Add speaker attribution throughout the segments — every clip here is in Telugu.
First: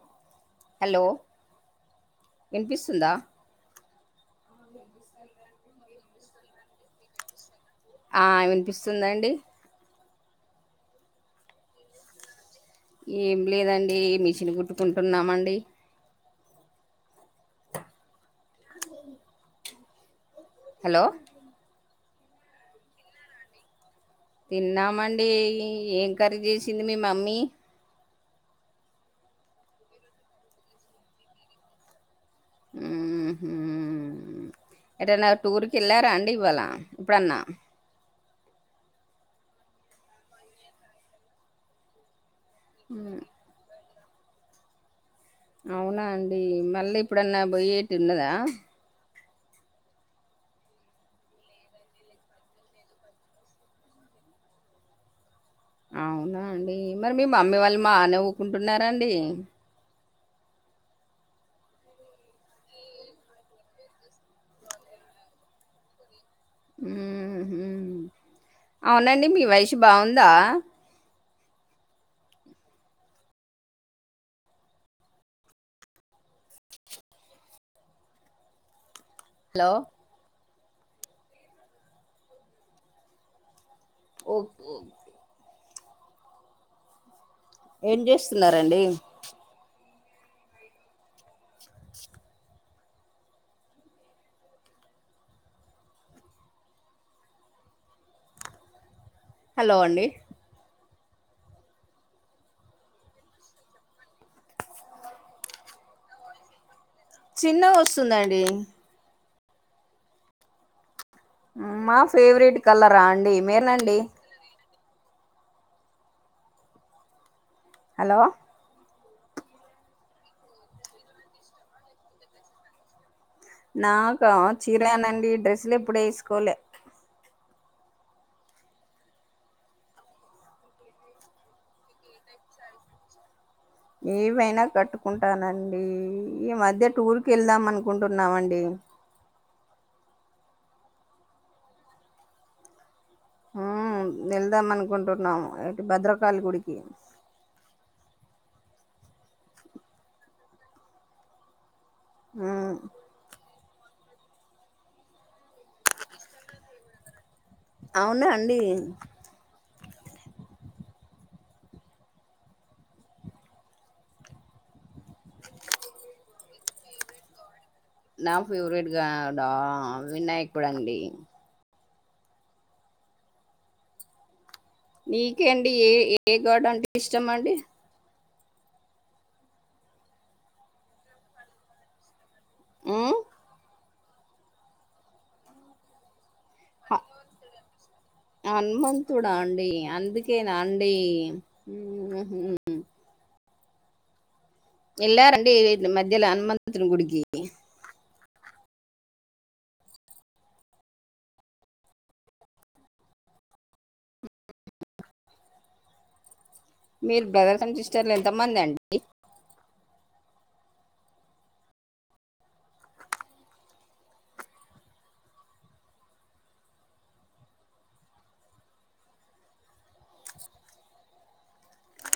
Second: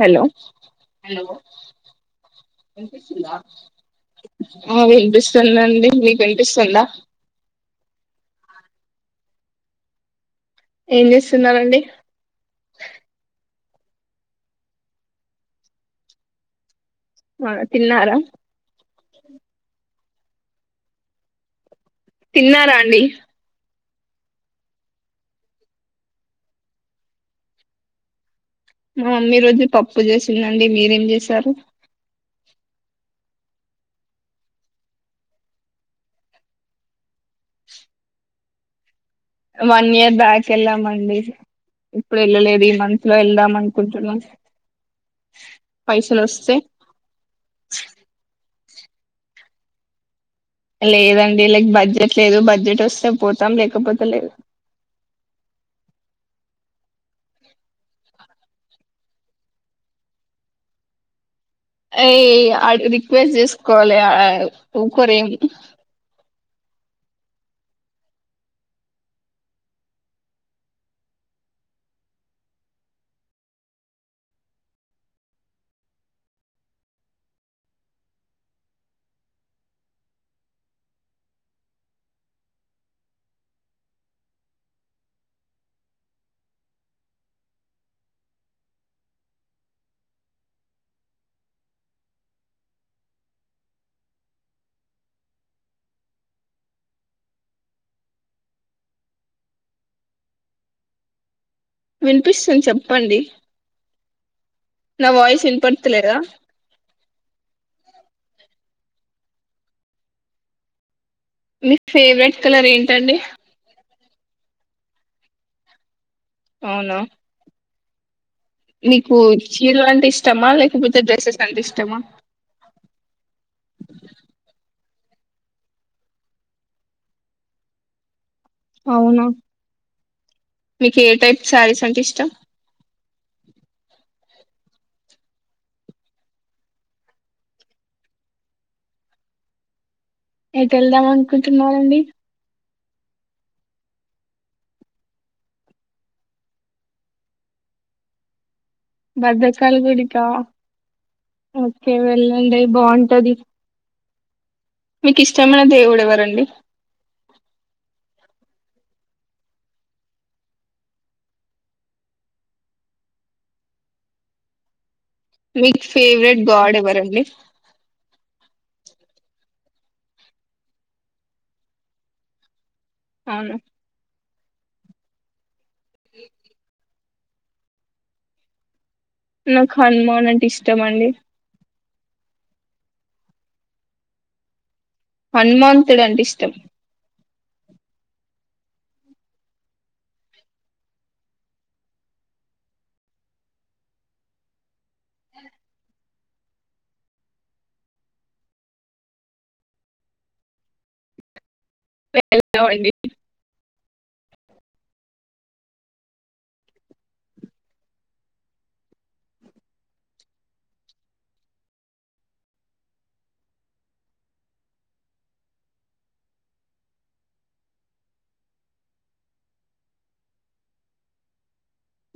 Speaker 1: హలో
Speaker 2: హలో వినిపిస్తుందా
Speaker 1: ఆ వినిపిస్తుందండి మీకు వినిపిస్తుందా
Speaker 2: ఆ వినిపిస్తుందండి
Speaker 1: ఏం చేస్తున్నరండి
Speaker 2: ఏం లేదండి మిషన్ కుట్టుకుంటున్నామండి
Speaker 1: తిన్నారా
Speaker 2: హలో
Speaker 1: తిన్నారా అండి
Speaker 2: తిన్నామండి ఎం కర్రీ చేసింది మీ మమ్మీ
Speaker 1: మా మమ్మీ ఈ రోజు పప్పు చేసిందండి మీరేం చేశారు
Speaker 2: ఉహు ఎటైనా టూర్కి వెళ్ళారా అండి ఇవాళ ఇప్పుడన్న
Speaker 1: వన్ ఇయర్ బ్యాక్ వెళ్ళామండి ఇప్పుడు వెళ్ళలేదు ఈ మంత్ లో వెళ్దాం అనుకుంటున్నాం
Speaker 2: అవునా
Speaker 1: పైసలు
Speaker 2: అండి
Speaker 1: వస్తే
Speaker 2: మళ్ళీ ఇప్పుడన్నా పోయ్యేటి ఉన్నదా
Speaker 1: లేదండి లైక్ బడ్జెట్ లేదు బడ్జెట్ వస్తే పోతాం లేకపోతే లేదు
Speaker 2: అవునా అండి మరి మీ మమ్మీ వాళ్ళు మానేవ్వుకుంటున్నారండి
Speaker 1: అయ ఆడ రిక్వెస్ట్ చేసుకోవాలి ర ఉకోరు ఏం
Speaker 2: ఉహూ అవునండి మీ వయసు బాగుందా హలో ఓ ఏం చేస్తున్నారండి హలో అండి
Speaker 1: వినిపిస్తుంది చెప్పండి నా వయిస్ ఇనపడతాలేదా
Speaker 2: చిన్నగా వస్తుందండి
Speaker 1: మీ
Speaker 2: మా ఫేవరెట్
Speaker 1: కలర్
Speaker 2: కలరా
Speaker 1: ఏంటండి
Speaker 2: అండి మెరూన్ అండి
Speaker 1: అవునా
Speaker 2: హలో
Speaker 1: నీకు చీరలు అంటే ఇష్టమా లేకపోతే డ్రెస్సెస్ అంటే ఇష్టమా
Speaker 2: నాక చిరలేనండి డ్రెస్సులు ఎప్పుడు వేసుకోలే
Speaker 1: అవునా మీకు ఏ టైప్ శారీస్ అంటే ఇష్టం
Speaker 2: ఏమైనా కట్టుకుంటానండి ఈ మధ్య టూర్కి వెళ్దాం అనుకుంటున్నామండి
Speaker 1: ఎటు వెళ్దాం అనుకుంటున్నారండి
Speaker 2: హ వెళ్దాం అనుకుంటున్నాము భద్రకాళి గుడికి
Speaker 1: భద్రకాళి గుడికా ఓకే వెళ్ళండి
Speaker 2: ఉమ్
Speaker 1: బాగుంటది మీకు ఇష్టమైన దేవుడు ఎవరండి
Speaker 2: అవునా అండి
Speaker 1: మీ ఫేవరెట్ గాడ్ ఎవరండి
Speaker 2: నా ఫేవరెట్ గాడ్ ఆ వినాయకుడు అండి
Speaker 1: అవున
Speaker 2: నీకేండి ఏ ఏ గాడ్ అంటే ఇష్టం అండి
Speaker 1: నాకు హనుమాన్ అంటే ఇష్టం అండి
Speaker 2: ఆ
Speaker 1: హనుమంతుడు అంటే ఇష్టం
Speaker 2: హనుమంతుడా అండి అందుకే నా అండి ఉమ్ హు యేళ్ళారండి ఈ మధ్యల హనుమంతుడు గుడికి
Speaker 1: వెళ్ళామండి
Speaker 2: మీరు బ్రదర్స్ అండ్ సిస్టర్లు ఎంత మంది అండి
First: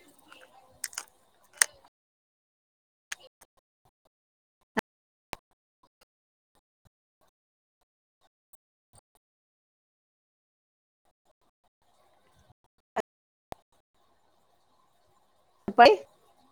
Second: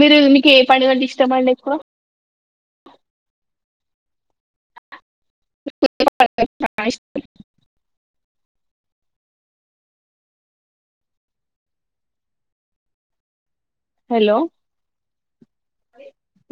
Speaker 1: మీరు మీకు ఏ పండగ అంటే ఇష్టమండి ఎక్కువ [unintelligible] నా ఇష్టం హలో
Speaker 2: పై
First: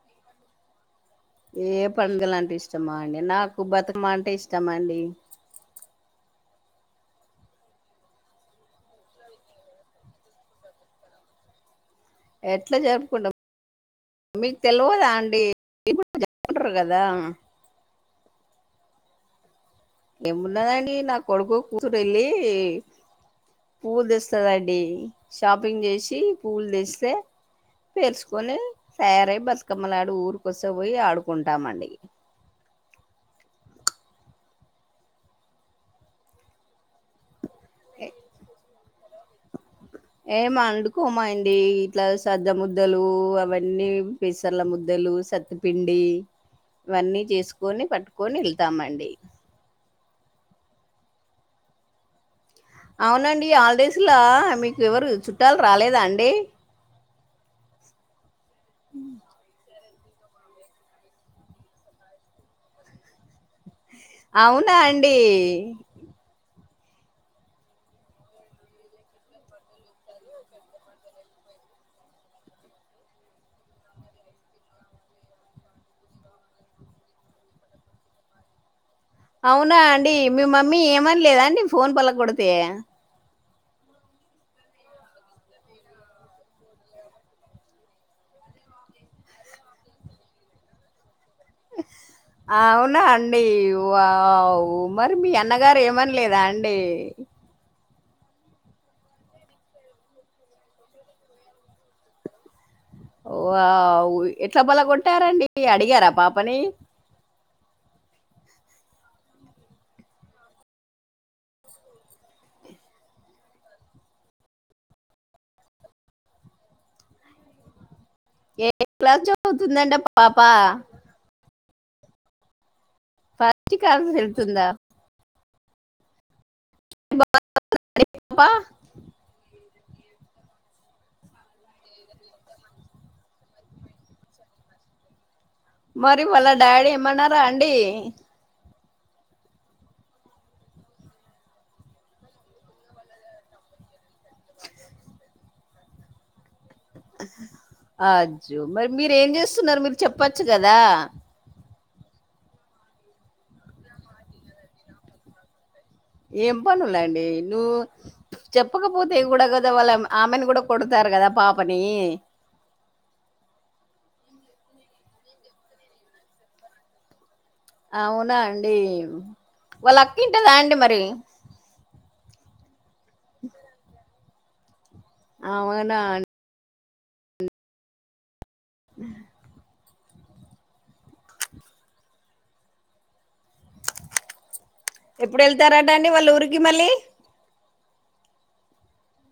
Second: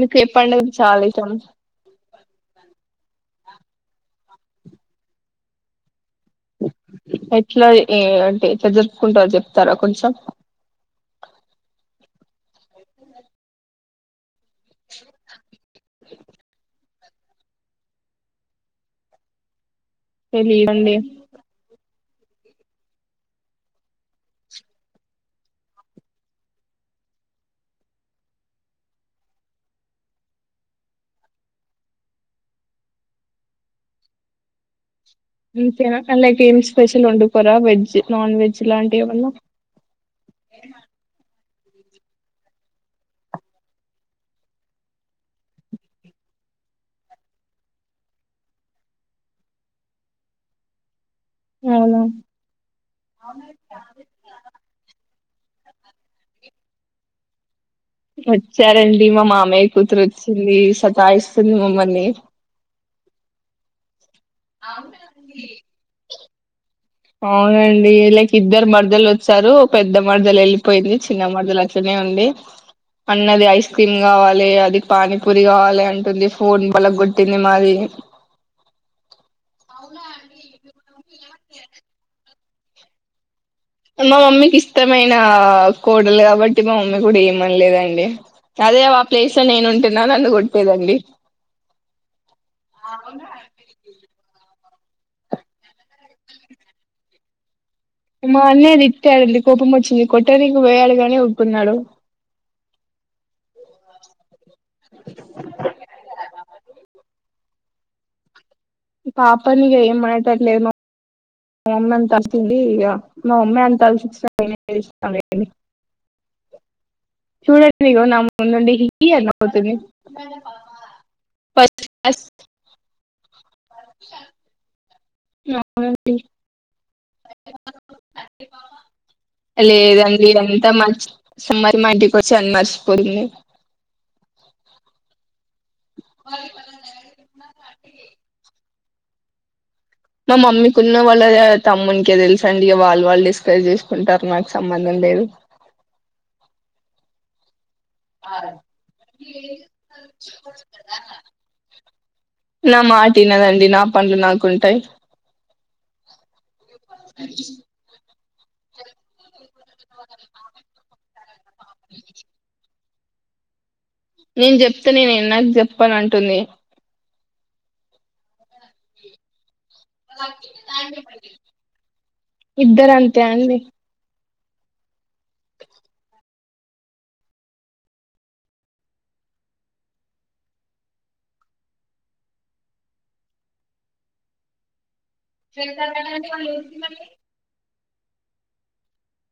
Speaker 1: మీకు ఏ పండుగ అంటే చాలా ఇష్టం
Speaker 2: ఏ పండుగలు అంటే ఇష్టమా అండి నాకు బతుకమ్మ అంటే ఇష్టమండి
Speaker 1: ఎట్లా అంటే జరుపుకుంటారో చెప్తారా కొంచెం
Speaker 2: ఎట్లా జరుపుకుంటాం మీకు తెలువదా అండి మీరు గూడ జరపుకుంటారు గదా దా
Speaker 1: తెలియదండి
Speaker 2: ఏమున్నాదండి నా కొడుకు కూతురు యెళ్ళి పూవులు దెస్తదండి షాపింగ్ జేసి పూవులు దెస్తే పెరుసుకొని తయారై బతుకమ్మ నాడు ఊరికొసకి బోయి ఆడుకుంటామండి
Speaker 1: ఇంతేనా కానీ లేక ఏమి స్పెషల్ వండుకోరా వెజ్ నాన్ వెజ్ లాంటివి ఏమన్నా
Speaker 2: ఏం వండుకోమండి ఇట్లా సజ్జ ముద్దలు అవన్నీ పెసర్ల ముద్దలు సత్తిపిండి ఇవన్నీ జేసుకొని పట్టుకొని యెళ్తామండి
Speaker 1: అవునా
Speaker 2: అవునండి హాలిడేస్ల మీకు ఎవరు చుట్టాలు రాలేదా అండి
Speaker 1: వచ్చారండి మా మామయ్య కూతురు వచ్చింది సతాయిస్తుంది మమ్మల్ని
Speaker 2: అవునా అండి
Speaker 1: అవునండి లైక్ ఇద్దరు మరదలు వచ్చారు పెద్ద మరదలు యెళ్ళిపోయింది చిన్న మరదలు వచ్ ఇక్కనే ఉంది అన్నది ఐస్ క్రీమ్ గావాలే అది పానీపూరి గావాలే అంటుంది ఫోన్ బలగొట్టింది మాది
Speaker 2: అవునా అండి మీ మమ్మీ ఏమన లేదాండి ఫోన్ బలగొడితే
Speaker 1: మా మమ్మీకి ఇష్టమైన కోడలు గాబట్టి మా మమ్మీ గూడా ఏమనలేదండి అదే ఆ ప్లేస్ లో నేను ఉంటున్నా నన్ను గొట్టేదండి
Speaker 2: అవునా అం డి వావ్ మరి మీ అన్నగారు ఏమనలేదా అండి
Speaker 1: మా అన్నయ తిట్టాడండి కోపం వచ్చింది కొట్ట నీకి పోయాడు గాని ఊకున్నాడు
Speaker 2: వావ్ ఎట్లా పలగొట్టారండి అడిగారా పాపని
Speaker 1: పాపని ఇగ ఏమనేటట్టు లేదు మ మా మమ్మి అంత అలుసిచింది ఇగ మా మమ్మి అంత అలుసు ఇచ్చినంక నేను ఏం జేస్తంలేండి చూడండి ఇదిగో
Speaker 2: ఏ
Speaker 1: నాముందుండి ఇహీ ఇహీ
Speaker 2: క్లాస్
Speaker 1: అని నవ్వుతుంది
Speaker 2: చదువుతుందంట పాప
Speaker 1: పస్ట్ క్లాస్
Speaker 2: పస్ట్ క్లాస్ యెళ్తుందా
Speaker 1: అవునండి
Speaker 2: [unintelligible]
Speaker 1: లేదండి ఇదంతా మ సమ్మర్ మా ఇంటికి వచ్చి అని మర్చిపోయింది
Speaker 2: మరి వాళ్ళ డాడీ ఏమన్నారా అండి
Speaker 1: మా మమ్మీకి ఉన్న వాళ్ళు తమ్మునికే తెలుసండి ఇగ వాళ్ళు వాళ్ళు డిస్కస్ చేసుకుంటారు నాకు సంబంధం లేదు
Speaker 2: అజ్జు మరి మీరు ఏం చేస్తున్నారు మీరు చెప్పచ్చు కదా
Speaker 1: నా మాట వినదండి నా పనులు నాకుంటాయి
Speaker 2: ఏం పనులండి యో చెప్పకపోతే కూడా కదా వాళ్ళ ఆమెను కూడా కొడతారు కదా పాపని
Speaker 1: నేను చెప్తే నే నాకు చెప్పను అంటుంది
Speaker 2: అవునా అండి వాళ్ళ అక్కింటదా అండి మరి
Speaker 1: ఇద్దర అంతే అండి
Speaker 2: అవునా ఎప్పుడు వెళ్తారట అండీ వాళ్ళ ఊరికి మళ్ళీ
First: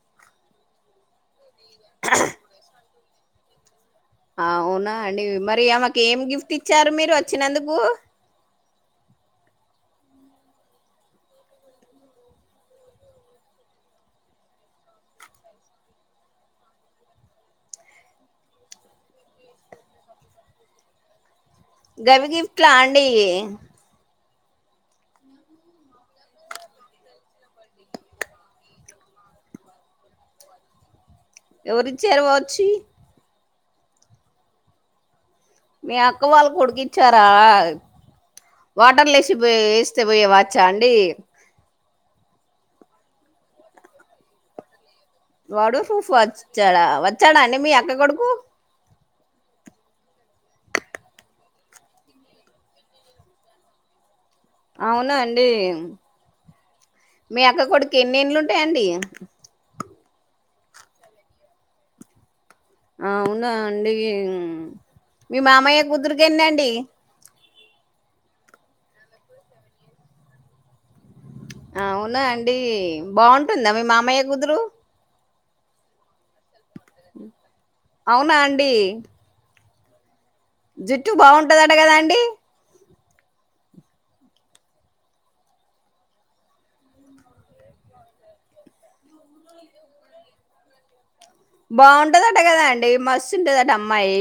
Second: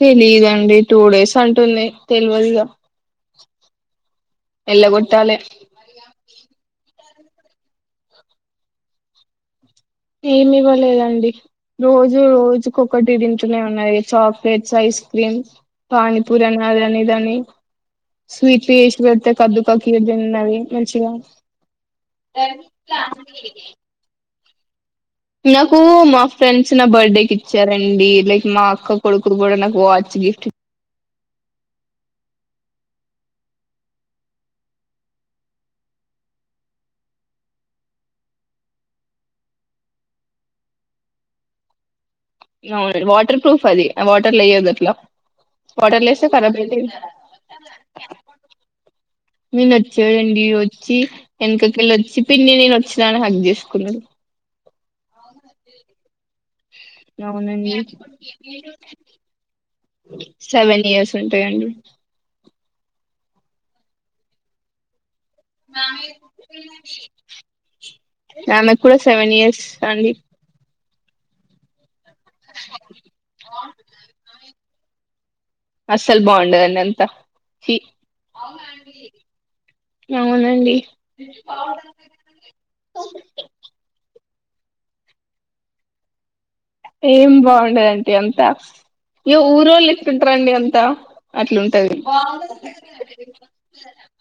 Speaker 1: తెలీయదండి టూ డేస్ అంటుంది తెలవదు ఇగా
Speaker 2: అవునా అండి మరి ఆమెకి ఏం గిఫ్ట్ ఇచ్చారు మీరు వచ్చినందుకు
Speaker 1: ఏమి ఇవ్వలేదండి రోజు రోజుకొక్కటి తింటూనే ఉన్నాయి చాక్లెట్స్ ఐస్ క్రీమ్ పానీపూరి అని అదని ఇదాని స్వీట్లు చేసి పెడితే కద్దు పకిీ తినాధి మంచిగా
Speaker 2: గవి గిఫ్ట్లా అండి
Speaker 1: [unintelligible] నాకు మా ఫ్రెండ్స్ నా బర్త్డేకి ఇచ్చారండి లైక్ మా అక్క కొడుకులు కూడా నాకు వాచ్ గిఫ్ట్ ఇ
Speaker 2: ఎవరిచ్చారు వచ్చీ మీ అక్క వాళ్ళు కొడికిచ్చారా వాటర్లు వేసిపో వేస్తే పోయేవాచ్చా అండి
Speaker 1: అవునండి వాటర్ ప్రూఫ్ అది వాటర్లు వేయ్యదు అట్లా
Speaker 2: వాటర్ ప్రూప్
Speaker 1: లో వేస్తే
Speaker 2: వాచ్
Speaker 1: కరాబ్
Speaker 2: ఇచ్చాడా
Speaker 1: అయితది
Speaker 2: వచ్చాడా అండి మీ అక్క కొడుకు
Speaker 1: [unintelligible] మీ నచ్చేడండి వచ్చి వెనకకి వెళ్ళి వచ్చి పిన్ని నేను వచ్చినాని హాగ్ చేసుకున్నాడు
Speaker 2: అవునా అండి మీ అక్క
Speaker 1: అవునండి
Speaker 2: కొడుకు ఎన్ని ఏళ్ళు ఉంటాయండి
Speaker 1: సెవెన్ ఇయర్స్ ఉంటాయండీ
Speaker 2: అవునా అండి మీ మామయ్య కూతురుకెన్నండి
Speaker 1: ఆమె కూడా సెవెన్ ఇయర్స్ అండి
Speaker 2: అవునా అండి బాగుంటుందా మీ మామయ్య కూతురు
Speaker 1: అస్సలు బాగుండదండి అంత ఛీ
Speaker 2: అవునా అండి
Speaker 1: అవునండి
Speaker 2: జుట్టు బాగుంటుందట కదా అండి
Speaker 1: ఏం బాగుండదంటీ అంతా ఇయ్యో ఊరు వాళ్ళు ఎట్టుంటరు అండి అంత
Speaker 2: బాగుంటదట కదా అండి మస్తు ఉంటదట అమ్మాయి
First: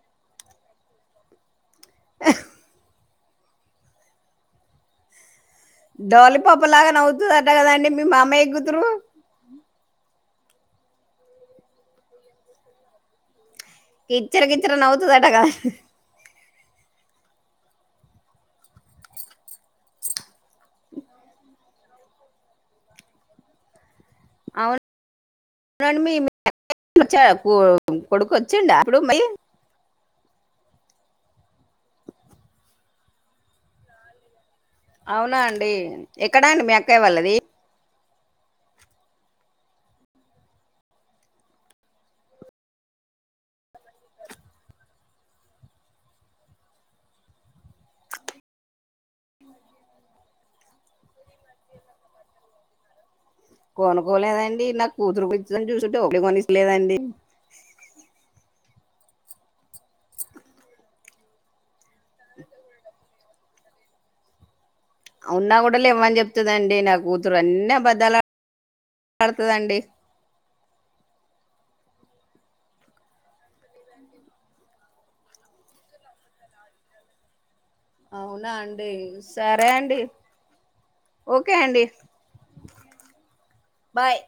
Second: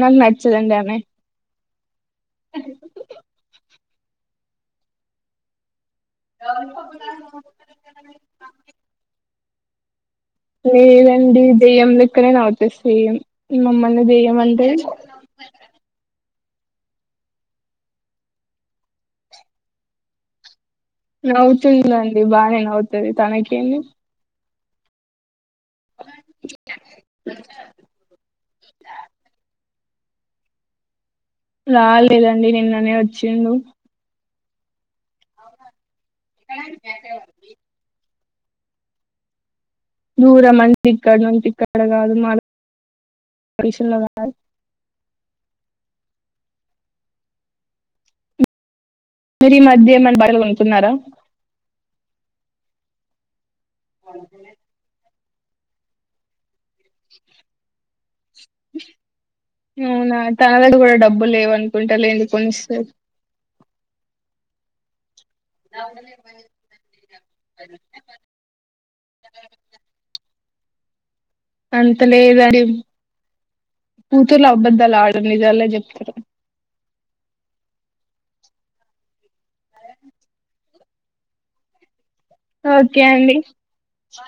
Speaker 1: నాకు నచ్చదండి ఆమె
Speaker 2: డోలిపాప లాగా నవ్వుతుందట కదండడి మీ మా మామయ్య కుతురు
Speaker 1: లేదండి దయ్యం లెక్కనే నవ్వుతది సేమ్ దెయ్యం
Speaker 2: కిచర్
Speaker 1: అంటే
Speaker 2: కిచర్ నవుతదట గా
Speaker 1: నవుతుందండి బాగానే నవుతుది తనకేంది
Speaker 2: [unintelligible] అండి మీ కొడుకు వచ్చండి అప్పుడు మళ్ీ
Speaker 1: రాలేేదండి నిన్ననే వచ్చిండు
Speaker 2: అవునా అండి ఎక్కడ అండి మీ అక్కయ వాళ్ళది
Speaker 1: దూర మంటి కడ నుంత కడ కాదు మషన్ [unintelligible] మీరు ఈ మధ్య ఏమైనా బాటలు కొనుక్కున్నారా
Speaker 2: కొనుకోలేదండి నాకు కూతురు కూని చూసింటేపలి కొనిసలేదండి
Speaker 1: అవునా తన దగ్గర కూడా డబ్బులు లేవు అనుకుంటాలేందు కొనిస్తరు
Speaker 2: అవున్నా కూడా లేవ్వని చెప్తుందండి నా కూతురు అన్నీ అబద్దాలులాడతదండి
Speaker 1: అంతలేదు అని కూతుర్లు అబద్దాలు ఆడరు నిజలే చెప్తారు
Speaker 2: అవునా అండి సరే అండి ఓకే అండి
Speaker 1: ఓకే అండి
Speaker 2: బాయ్